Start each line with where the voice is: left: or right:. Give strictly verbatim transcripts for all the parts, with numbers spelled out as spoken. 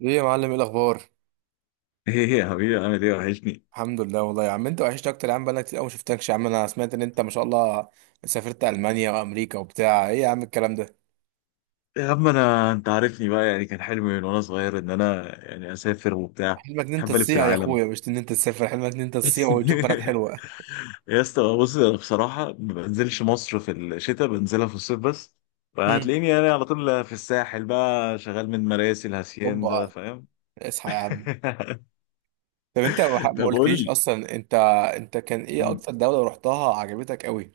right: ايه يا معلم، ايه الاخبار؟
left: ايه يا حبيبي، عامل ايه؟ وحشني.
right: الحمد لله والله يا عم، انت وحشتك اكتر يا عم. بقالك كتير قوي ما شفتكش يا عم. انا سمعت ان انت ما شاء الله سافرت المانيا وامريكا وبتاع. ايه يا عم الكلام ده؟
left: يا عم انا، انت عارفني بقى، يعني كان حلمي من وانا صغير ان انا يعني اسافر وبتاع.
right: حلمك ان انت
left: بحب الف في
right: تصيع يا
left: العالم.
right: اخويا، مش ان انت تسافر. حلمك ان انت تصيع وتشوف بنات حلوه.
left: يا اسطى بص، انا بصراحه ما بنزلش مصر في الشتاء، بنزلها في الصيف بس.
right: هم.
left: فهتلاقيني انا على طول في الساحل بقى شغال من مراسي الهسيان، ده
right: هوبا.
left: فاهم؟
right: اصحى يا عم. طب انت ما ح- ما
left: طب قول
right: قلتليش
left: لي.
right: اصلا انت. انت كان ايه
left: مم.
right: اكتر دوله رحتها عجبتك قوي؟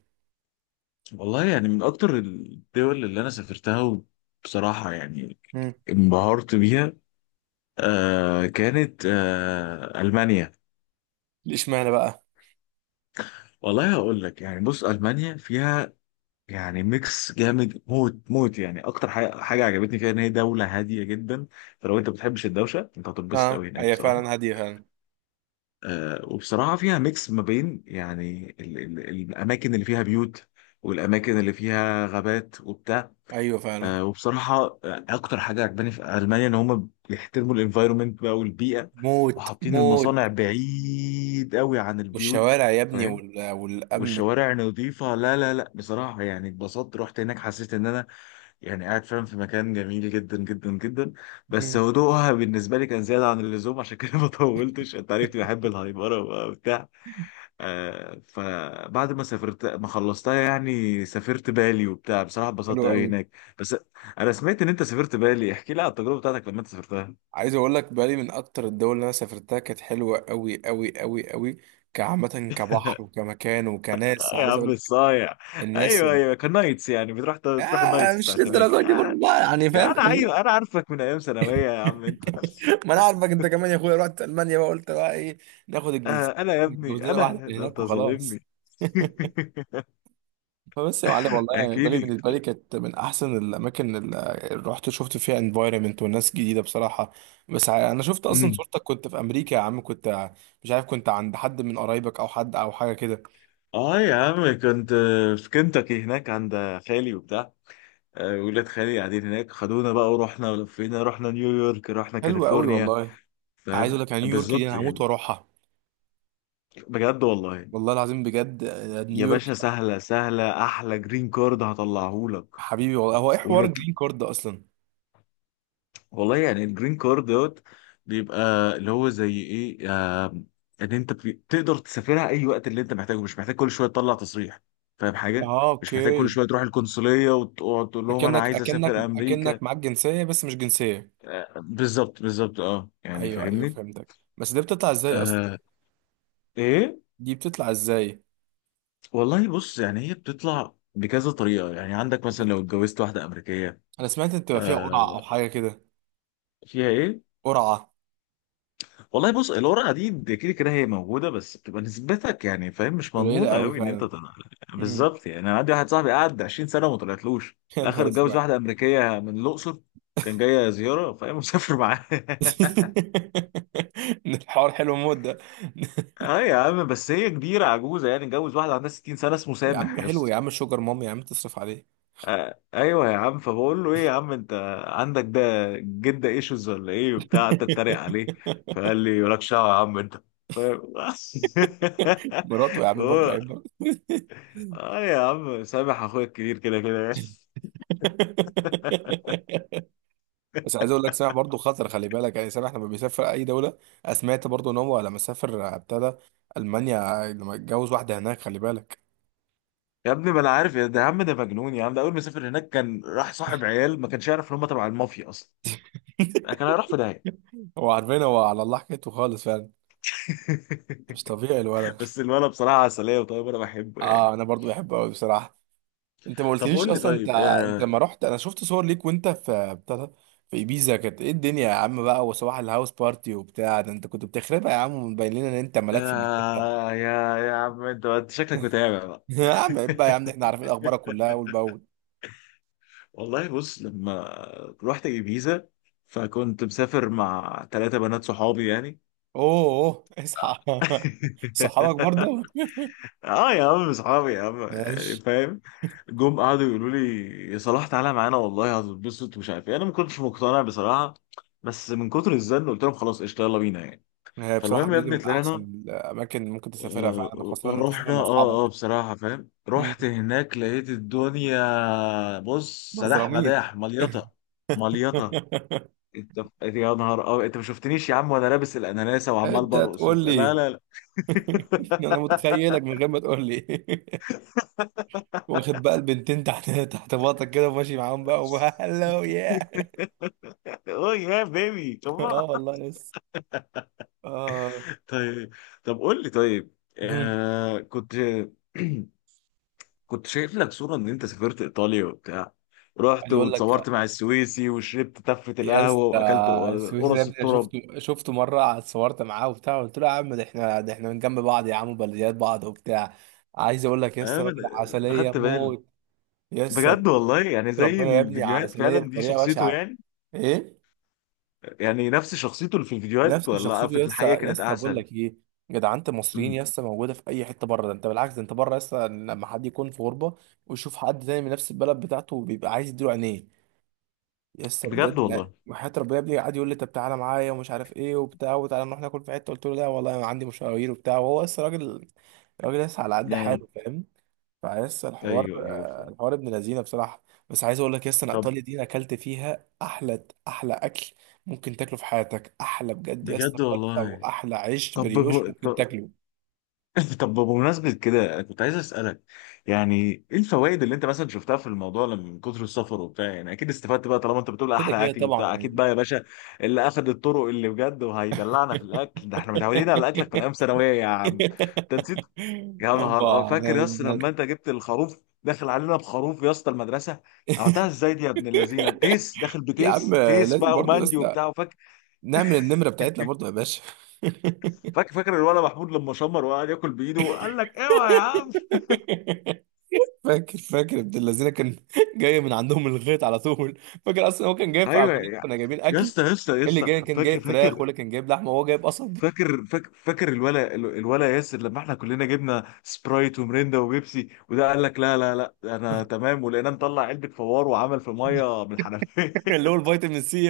left: والله يعني من اكتر الدول اللي انا سافرتها بصراحه، يعني
right: هم.
left: انبهرت بيها. آه كانت آه المانيا.
right: ليش معنى بقى؟
left: والله هقول لك، يعني بص المانيا فيها يعني ميكس جامد موت موت. يعني اكتر حاجه حاجه عجبتني فيها ان هي دوله هاديه جدا. فلو انت بتحبش الدوشه، انت هتتبسط
right: اه،
left: قوي هناك
right: هي
left: بصراحه.
right: فعلا هاديه فعلا.
left: آه وبصراحه فيها ميكس ما بين يعني ال ال الاماكن اللي فيها بيوت، والاماكن اللي فيها غابات وبتاع.
right: ايوه فعلا.
left: آه وبصراحه آه، اكتر حاجه عجباني في المانيا ان هم بيحترموا الانفايرمنت بقى والبيئه،
right: موت
left: وحاطين
right: موت.
left: المصانع بعيد قوي عن البيوت،
right: والشوارع يا ابني
left: فاهم؟
right: وال... والامن.
left: والشوارع نظيفة. لا لا لا، بصراحة يعني اتبسطت، رحت هناك حسيت ان انا يعني قاعد فعلا في مكان جميل جدا جدا جدا. بس
right: هم.
left: هدوءها بالنسبة لي كان زيادة عن اللزوم، عشان كده ما طولتش. انت عرفت بحب الهايبرة وبقى وبتاع. آه فبعد ما سافرت ما خلصتها يعني، سافرت بالي وبتاع بصراحة
right: حلو
left: اتبسطت قوي
right: قوي.
left: هناك بس. انا سمعت ان انت سافرت بالي، احكي لي على التجربة بتاعتك لما انت سافرتها.
right: عايز اقول لك، بالي من اكتر الدول اللي انا سافرتها، كانت حلوه قوي قوي قوي قوي. كعامه، كبحر وكمكان وكناس.
left: آه يا
right: عايز
left: عم
right: اقول لك
left: الصايع.
right: الناس.
left: ايوه ايوه، كان نايتس، يعني بتروح، تروح
right: آه
left: النايتس
right: مش
left: بتاعت هناك.
right: للدرجه دي برضه بقى، يعني
left: يا
right: فاهم.
left: انا
right: خلينا-
left: ايوه، انا عارفك من ايام ثانويه يا عم انت.
right: ما انا عارفك انت كمان يا اخويا. رحت المانيا بقى قلت بقى ايه، ناخد
left: آه
right: الجنسيه،
left: انا يا
right: نتجوز
left: ابني،
right: لنا واحده
left: انا
right: من
left: ده
right: هناك
left: انت
right: وخلاص.
left: ظالمني.
right: فبس يا معلم، والله
left: احكي
right: بالي
left: لي.
right: بالنسبه لي كانت من احسن الاماكن اللي رحت، شفت فيها انفايرمنت والناس جديده بصراحه. بس ع- انا شفت اصلا
left: أمم.
right: صورتك كنت في امريكا يا عم. كنت مش عارف، كنت عند حد من قرايبك او حد او حاجه كده.
left: اه يا عم، كنت في كنتاكي هناك عند خالي وبتاع. آه، ولاد خالي قاعدين هناك، خدونا بقى ورحنا ولفينا، رحنا نيويورك رحنا
right: حلو قوي
left: كاليفورنيا.
right: والله. عايز
left: فاهم
right: اقول لك على نيويورك دي،
left: بالظبط
right: انا
left: يعني.
right: هموت واروحها.
left: بجد والله.
right: والله العظيم بجد. آه،
left: يا
right: نيويورك
left: باشا سهله سهله، احلى جرين كارد هطلعهولك.
right: حبيبي والله. هو ايه حوار الجرين كارد ده اصلا؟
left: والله يعني الجرين كارد دوت بيبقى اللي هو زي ايه، آم، ان انت بي- تقدر تسافرها اي وقت اللي انت محتاجه، مش محتاج كل شويه تطلع تصريح. فاهم حاجه؟
right: اه،
left: مش محتاج كل
right: اوكي.
left: شويه تروح القنصليه وتقعد تقول لهم انا
right: اكنك
left: عايز
right: اكنك
left: اسافر امريكا.
right: اكنك معاك جنسيه بس مش جنسيه.
left: آه، بالظبط بالظبط، اه يعني
right: ايوه ايوه
left: فاهمني.
right: فهمتك. بس دي بتطلع ازاي اصلا؟
left: آه. ايه.
right: دي بتطلع ازاي؟
left: والله بص، يعني هي بتطلع بكذا طريقه، يعني عندك مثلا
right: مم.
left: لو اتجوزت واحده امريكيه.
right: انا سمعت ان بتبقى فيها قرعه
left: آه.
right: او حاجه كده.
left: فيها ايه؟
right: قرعه.
left: والله بص، الورقه دي دي كده كده هي موجوده، بس بتبقى نسبتك يعني فاهم مش
right: قليله
left: مضمونه
right: قوي
left: قوي ان انت
right: فعلا.
left: تطلع.
right: امم.
left: بالظبط يعني، انا عندي واحد صاحبي قعد 20 سنه وما طلعتلوش. في
right: يا
left: الاخر
right: نهار
left: اتجوز
right: اسود.
left: واحده امريكيه من الاقصر، كان جايه زياره فاهم، مسافر معاه.
right: الحوار حلو موت ده.
left: اه يا عم، بس هي كبيره عجوزه، يعني اتجوز واحده عندها 60 سنه، اسمه
right: يا
left: سامح
right: عم
left: يا
right: حلو،
left: اسطى.
right: يا عم شوجر ماما يا عم تصرف عليه.
left: آه ايوه يا عم. فبقول له ايه يا عم انت، عندك ده جده ايشوز ولا ايه وبتاع، قعدت اتريق عليه. فقال لي مالكش دعوه يا عم انت، فاهم.
right: مراته يا عم برضه،
left: هو
right: عيب برضه.
left: اه يا عم، سامح اخويا الكبير كده كده يعني.
right: بس عايز اقول لك، سامح برضه خطر، خلي بالك. يعني سامح لما بيسافر اي دوله، أنا سمعت برضه ان هو لما سافر ابتدى المانيا لما اتجوز واحده هناك، خلي بالك.
left: يا ابني ما انا عارف، يا ده يا عم، ده مجنون يا عم، ده اول ما سافر هناك كان راح صاحب عيال ما كانش يعرف ان هم تبع المافيا اصلا، يعني كان هيروح في داهيه.
right: هو عارفين، هو على الله حكايته خالص فعلا. مش طبيعي الولد.
left: بس الولد بصراحه عسليه وطيب، انا بحبه يعني.
right: اه، انا برضو بحبه قوي بصراحه. انت ما
left: طب
right: قلتليش
left: قول لي
right: اصلا انت.
left: طيب
right: انت
left: آه
right: لما رحت، انا شفت صور ليك وانت في بتاع، في ايبيزا. كانت ايه الدنيا يا عم بقى، وصباح الهاوس بارتي وبتاع. ده انت كنت بتخربها يا عم، ومبين لنا ان انت ملاك في المكان.
left: آه يا يا عم، انت انت شكلك متابع بقى.
right: يا عم عيب بقى، يا عم احنا عارفين اخبارك كلها اول باول.
left: والله بص لما رحت ibiza، فكنت مسافر مع ثلاثة بنات صحابي يعني.
right: اوه أوه، اصحى. صحابك برضه.
left: اه يا عم، اصحابي يا عم يعني
right: ماشي.
left: فاهم. جم قعدوا يقولوا لي يا صلاح تعالى معانا والله هتتبسط ومش عارف ايه. انا ما كنتش مقتنع بصراحه، بس من كتر الزن قلت لهم خلاص قشطه يلا بينا يعني.
right: هي بصراحة
left: فالمهم يا
right: بيزي
left: ابني
right: من أحسن
left: طلعنا.
right: الأماكن اللي ممكن تسافرها فعلا،
left: آه،
right: خاصة إن أنت تسافر
left: رحنا.
right: مع
left: اه اه
right: أصحابك.
left: بصراحه فاهم،
right: مم.
left: رحت هناك لقيت الدنيا بص سداح
right: بزراميط.
left: مداح، مليطه مليطه. انت يا نهار، اه انت ما شفتنيش يا عم وانا لابس الاناناسه وعمال
right: أنت
left: برقص
right: تقول
left: وبتاع. لا
right: لي؟
left: لا لا.
right: أنا متخيلك من غير ما تقول لي. واخد بقى البنتين تحت تحت باطك كده، وماشي معاهم بقى وهلو يا.
left: اوه يا بيبي
right: اه
left: كمان.
right: والله لسه. اه.
left: طيب. طب قول لي طيب
right: مم.
left: آه كنت كنت شايف لك صورة ان انت سافرت ايطاليا وبتاع، رحت
right: عايز اقول لك
left: واتصورت مع السويسي وشربت تفة
right: يا
left: القهوة
right: اسطى،
left: واكلت
right: السويسي ده يا
left: قرص
right: ابني، أنا
left: التراب.
right: شفته شفته مره، اتصورت معاه وبتاع، قلت له يا عم ده احنا ده احنا من جنب بعض يا عم وبلديات بعض وبتاع. عايز اقول لك يا
left: آه،
right: اسطى
left: انا
right: راجل
left: أنا
right: عسليه
left: خدت بالي.
right: موت. يا اسطى،
left: بجد والله، يعني زي
right: ربنا يا ابني
left: الفيديوهات
right: عسليه
left: فعلا، دي
right: بطريقه
left: شخصيته
right: بشعه.
left: يعني.
right: ايه.
left: يعني نفس شخصيته اللي في الفيديوهات،
right: نفس
left: ولا
right: شخصيته
left: في
right: يا اسطى،
left: الحقيقة
right: يا
left: كانت
right: اسطى بقول
left: احسن؟
right: لك ايه، جدعنة المصريين
left: مم.
right: يا اسطى موجوده في اي حته بره. ده انت بالعكس، ده انت بره يا اسطى لما حد يكون في غربه ويشوف حد تاني من نفس البلد بتاعته، بيبقى عايز يديله عينيه. يسا
left: بجد
right: بجد، لا
left: والله
right: وحياة ربنا يا ابني قعد يقول لي طب تعالى معايا ومش عارف ايه وبتاع، وتعالى نروح ناكل في حته. قلت له لا والله انا عندي مشاوير وبتاع، وهو لسه راجل، راجل لسه على قد
left: يعني.
right: حاله، فاهم. فلسه الحوار.
left: ايوه ايوه
right: آه،
left: فعلا.
right: الحوار ابن لذينه بصراحه. بس عايز اقول لك يسا، انا
left: طب
right: ايطاليا دي أنا اكلت فيها احلى احلى اكل ممكن تاكله في حياتك. احلى بجد يسا
left: بجد
right: فتة
left: والله.
right: واحلى عيش
left: طب هو-
right: بريوش ممكن تاكله.
left: طب بمناسبة كده، كنت عايز أسألك يعني إيه الفوائد اللي أنت مثلا شفتها في الموضوع، لما- من كتر السفر وبتاع، يعني أكيد استفدت بقى، طالما أنت بتقول
right: كده
left: أحلى
right: كده
left: أكل
right: طبعا
left: وبتاع أكيد
right: يعني.
left: بقى يا باشا. اللي أخد الطرق، اللي بجد وهيدلعنا في الأكل ده، إحنا متعودين على أكلك من أيام ثانوية يا عم. أنت نسيت. يا نهار أه
right: أوبا. أنا
left: فاكر يا اسطى
right: أنا-
left: لما أنت جبت الخروف داخل علينا، بخروف يا اسطى المدرسة، عملتها إزاي دي يا ابن اللذينة؟ تيس داخل
right: يا عم
left: بتيس، تيس
right: لازم
left: بقى
right: برضو ناس،
left: ومندي وبتاع. وفاكر،
right: نعمل النمرة بتاعتنا برضو يا باشا.
left: فاكر فاكر الولد محمود لما شمر وقعد ياكل بإيده وقال لك أوعى يا عم.
right: فاكر فاكر ابن الذين كان جاي من عندهم الغيط على طول. فاكر اصلا هو كان جايب في
left: ايوه
right: عجولات،
left: يا
right: كنا جايبين
left: يا
right: اكل.
left: اسطى يا اسطى يا
right: اللي
left: اسطى،
right: جاي كان
left: فاكر
right: جايب فراخ،
left: فاكر
right: واللي كان جايب لحمه، وهو جايب قصب.
left: فاكر فاكر فاكر الولا الولا ياسر لما احنا كلنا جبنا سبرايت ومريندا وبيبسي، وده قال لك لا لا لا انا تمام، ولقيناه مطلع علبه فوار وعمل في ميه من الحنفيه.
right: اللي هو الفيتامين سي.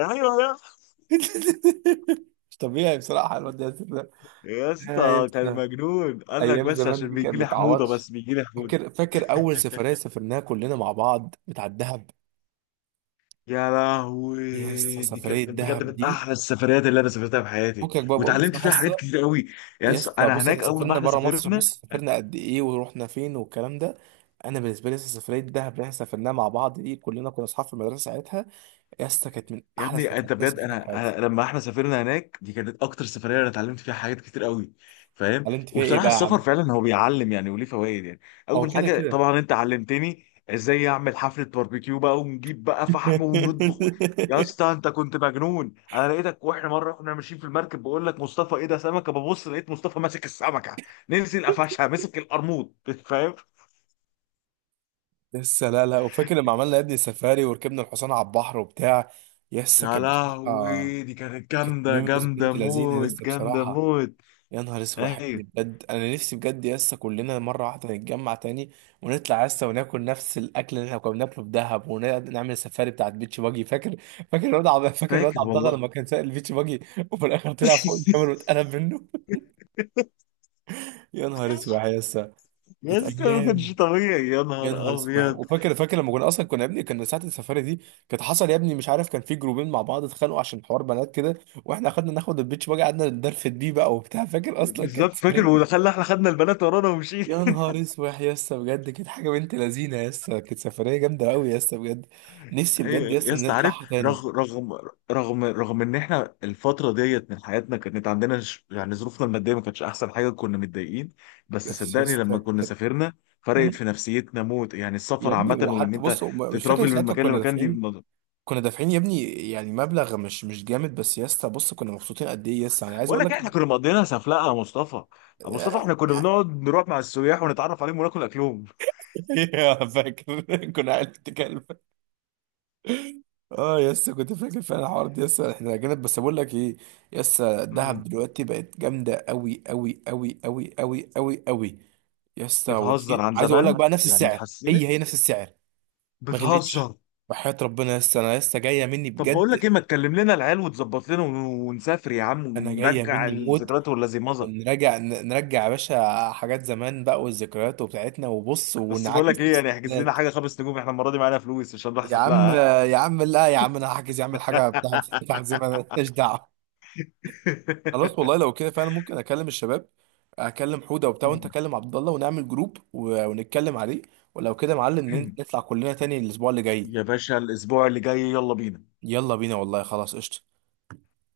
left: ايوه يا اسطى.
right: مش طبيعي بصراحه الواد ياسر ده.
left: يا
right: آه، يا
left: اسطى كان
right: ياسر.
left: مجنون، قال لك
right: ايام
left: بس
right: زمان
left: عشان
right: دي كانت
left: بيجي لي حموضه،
right: متعوضش.
left: بس بيجي لي حموضه.
right: فاكر فاكر اول سفريه سافرناها كلنا مع بعض بتاع الدهب.
left: يا
right: يا اسطى
left: لهوي دي
right: سفريه
left: كانت بجد
right: الدهب
left: من
right: دي،
left: احلى السفريات اللي انا سافرتها في حياتي،
right: فكك بقى بقى
left: واتعلمت
right: بصراحه.
left: فيها حاجات كتير قوي. يا
right: يس
left: اسطى انا
right: بص، احنا
left: هناك اول ما
right: سافرنا
left: احنا
right: بره مصر،
left: سافرنا.
right: بص سافرنا قد ايه ورحنا فين والكلام ده. انا بالنسبه لي لسه سفريه دهب اللي احنا سافرناها مع بعض دي، كلنا كنا اصحاب في المدرسه ساعتها. يس كانت من
left: يا
right: احلى
left: ابني
right: السفرات
left: انت
right: اللي
left: بجد،
right: سافرتها في
left: انا.
right: حياتي.
left: أنا- لما احنا سافرنا هناك، دي كانت اكتر سفريه انا اتعلمت فيها حاجات كتير قوي، فاهم.
right: قال انت فيها ايه
left: وبصراحه
right: بقى يا
left: السفر
right: عم.
left: فعلا هو بيعلم يعني، وليه فوائد يعني.
right: هو
left: اول
right: كده
left: حاجه
right: كده.
left: طبعا انت علمتني ازاي اعمل حفله باربيكيو بقى، ونجيب بقى فحم ونطبخ. يا اسطى انت كنت مجنون، انا لقيتك واحنا مره واحنا ماشيين في المركب بقول لك مصطفى ايه ده؟ سمكه. ببص لقيت مصطفى ماسك السمكه، نزل قفشها مسك القرموط. فاهم.
right: لسه. لا لا، وفاكر لما عملنا يا ابني سفاري وركبنا الحصان على البحر وبتاع. يس
left: يا
right: كانت بصراحه،
left: لهوي دي كانت
right: كانت
left: جامده
right: ميمز
left: جامده
right: بنت لذينه
left: موت،
right: لسه
left: جامده
right: بصراحه.
left: موت.
right: يا نهار اسود، حلو
left: ايوه
right: بجد. انا نفسي بجد يا اسطى كلنا مره واحده نتجمع تاني، ونطلع يا اسطى وناكل نفس الاكل اللي احنا كنا بناكله في دهب، ونعمل السفاري بتاعت بيتش باجي، فاكر؟ فاكر الواد عبد فاكر الواد
left: فاكر
right: عبد الله
left: والله.
right: لما كان سائل البيتش باجي، وفي الاخر طلع فوق الجبل واتقلب منه. يا نهار اسود يا اسطى.
left: يا
right: كانت
left: اسطى ما كانش
right: ايام.
left: طبيعي، يا
right: يا
left: نهار
right: نهار اسود.
left: ابيض.
right: وفاكر فاكر لما كنا اصلا، كنا يا ابني، كنا ساعه السفاري دي، كانت حصل يا ابني مش عارف كان في جروبين مع بعض اتخانقوا عشان حوار بنات كده. واحنا خدنا ناخد البيتش باجي، قعدنا ندرفد بيه بقى وبتاع، فاكر اصلا
left: بالظبط
right: كانت.
left: فاكر، ودخلنا احنا خدنا البنات ورانا ومشينا.
right: يا نهار اسود يا اسطى بجد، كانت حاجه بنت لذينه يا اسطى، كانت سفريه جامده قوي يا اسطى بجد. نفسي بجد يا
left: ايوه
right: اسطى
left: يا
right: ان
left: اسطى عارف،
right: نطلعها تاني.
left: رغم رغم رغم رغم ان احنا الفتره ديت من حياتنا كانت عندنا ش- يعني ظروفنا الماديه ما كانتش احسن حاجه، كنا متضايقين. بس
right: بس يا
left: صدقني لما
right: اسطى
left: كنا
right: كانت.
left: سافرنا فرقت
right: مم.
left: في نفسيتنا موت، يعني
right: يا
left: السفر
right: ابني
left: عامه وان
right: وحتى
left: انت
right: بص، وم- مش فاكر
left: تترافل من
right: ساعتها
left: مكان
right: كنا
left: لمكان دي
right: دافعين.
left: بالنظر.
right: كنا دافعين يا ابني يعني مبلغ مش مش جامد، بس يا اسطى بص كنا مبسوطين قد ايه يا اسطى، يعني عايز
left: بقول
right: اقول
left: لك إيه،
right: لك.
left: احنا كنا مقضيينها سفلقه يا مصطفى ابو مصطفى، احنا كنا بنقعد نروح مع السياح ونتعرف عليهم وناكل اكلهم.
right: فاكر. كنا عيال بتتكلم. اه يسا، كنت فاكر فعلا الحوار ده يسا، احنا جامد. بس بقول لك ايه، يسا الدهب دلوقتي بقت جامده قوي قوي قوي قوي قوي قوي قوي يا اسطى، ورخيص.
left: بتهزر؟ عن
right: عايز اقول لك
left: زمان
right: بقى نفس
left: يعني
right: السعر، هي
left: اتحسنت؟
right: هي نفس السعر. ما غلتش.
left: بتهزر.
right: وحياة ربنا يا اسطى انا لسه جايه مني
left: طب بقول
right: بجد.
left: لك ايه، ما تكلم لنا العيال وتظبط لنا ون- ونسافر يا عم
right: انا جايه
left: ونرجع
right: مني موت.
left: الذكريات، ولا زي مضى؟
right: ونرجع ن- نرجع يا باشا حاجات زمان بقى، والذكريات وبتاعتنا، وبص
left: بس بقول
right: ونعاكس
left: لك ايه،
right: نفس
left: يعني احجز لنا
right: الذكريات.
left: حاجه خمس نجوم، احنا المره دي معانا فلوس عشان نروح
right: يا عم.
left: سفلقه، ها؟
right: يا عم لا يا عم، انا هحجز يا عم الحاجه بتاعت بتاعت زمان ماليش دعوه. خلاص والله لو كده فعلا ممكن اكلم الشباب، اكلم حوده وبتاع، وانت اكلم عبد الله ونعمل جروب و- ونتكلم عليه. ولو كده يا معلم نطلع كلنا تاني الاسبوع اللي جاي.
left: يا باشا الاسبوع اللي جاي يلا بينا.
right: يلا بينا والله، خلاص قشطة.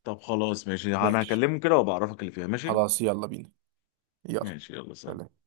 left: طب خلاص ماشي، انا
right: ماشي.
left: هكلمهم كده وبعرفك اللي فيها ماشي.
right: خلاص يلا بينا. يلا،
left: ماشي يلا، سلام.
right: سلام.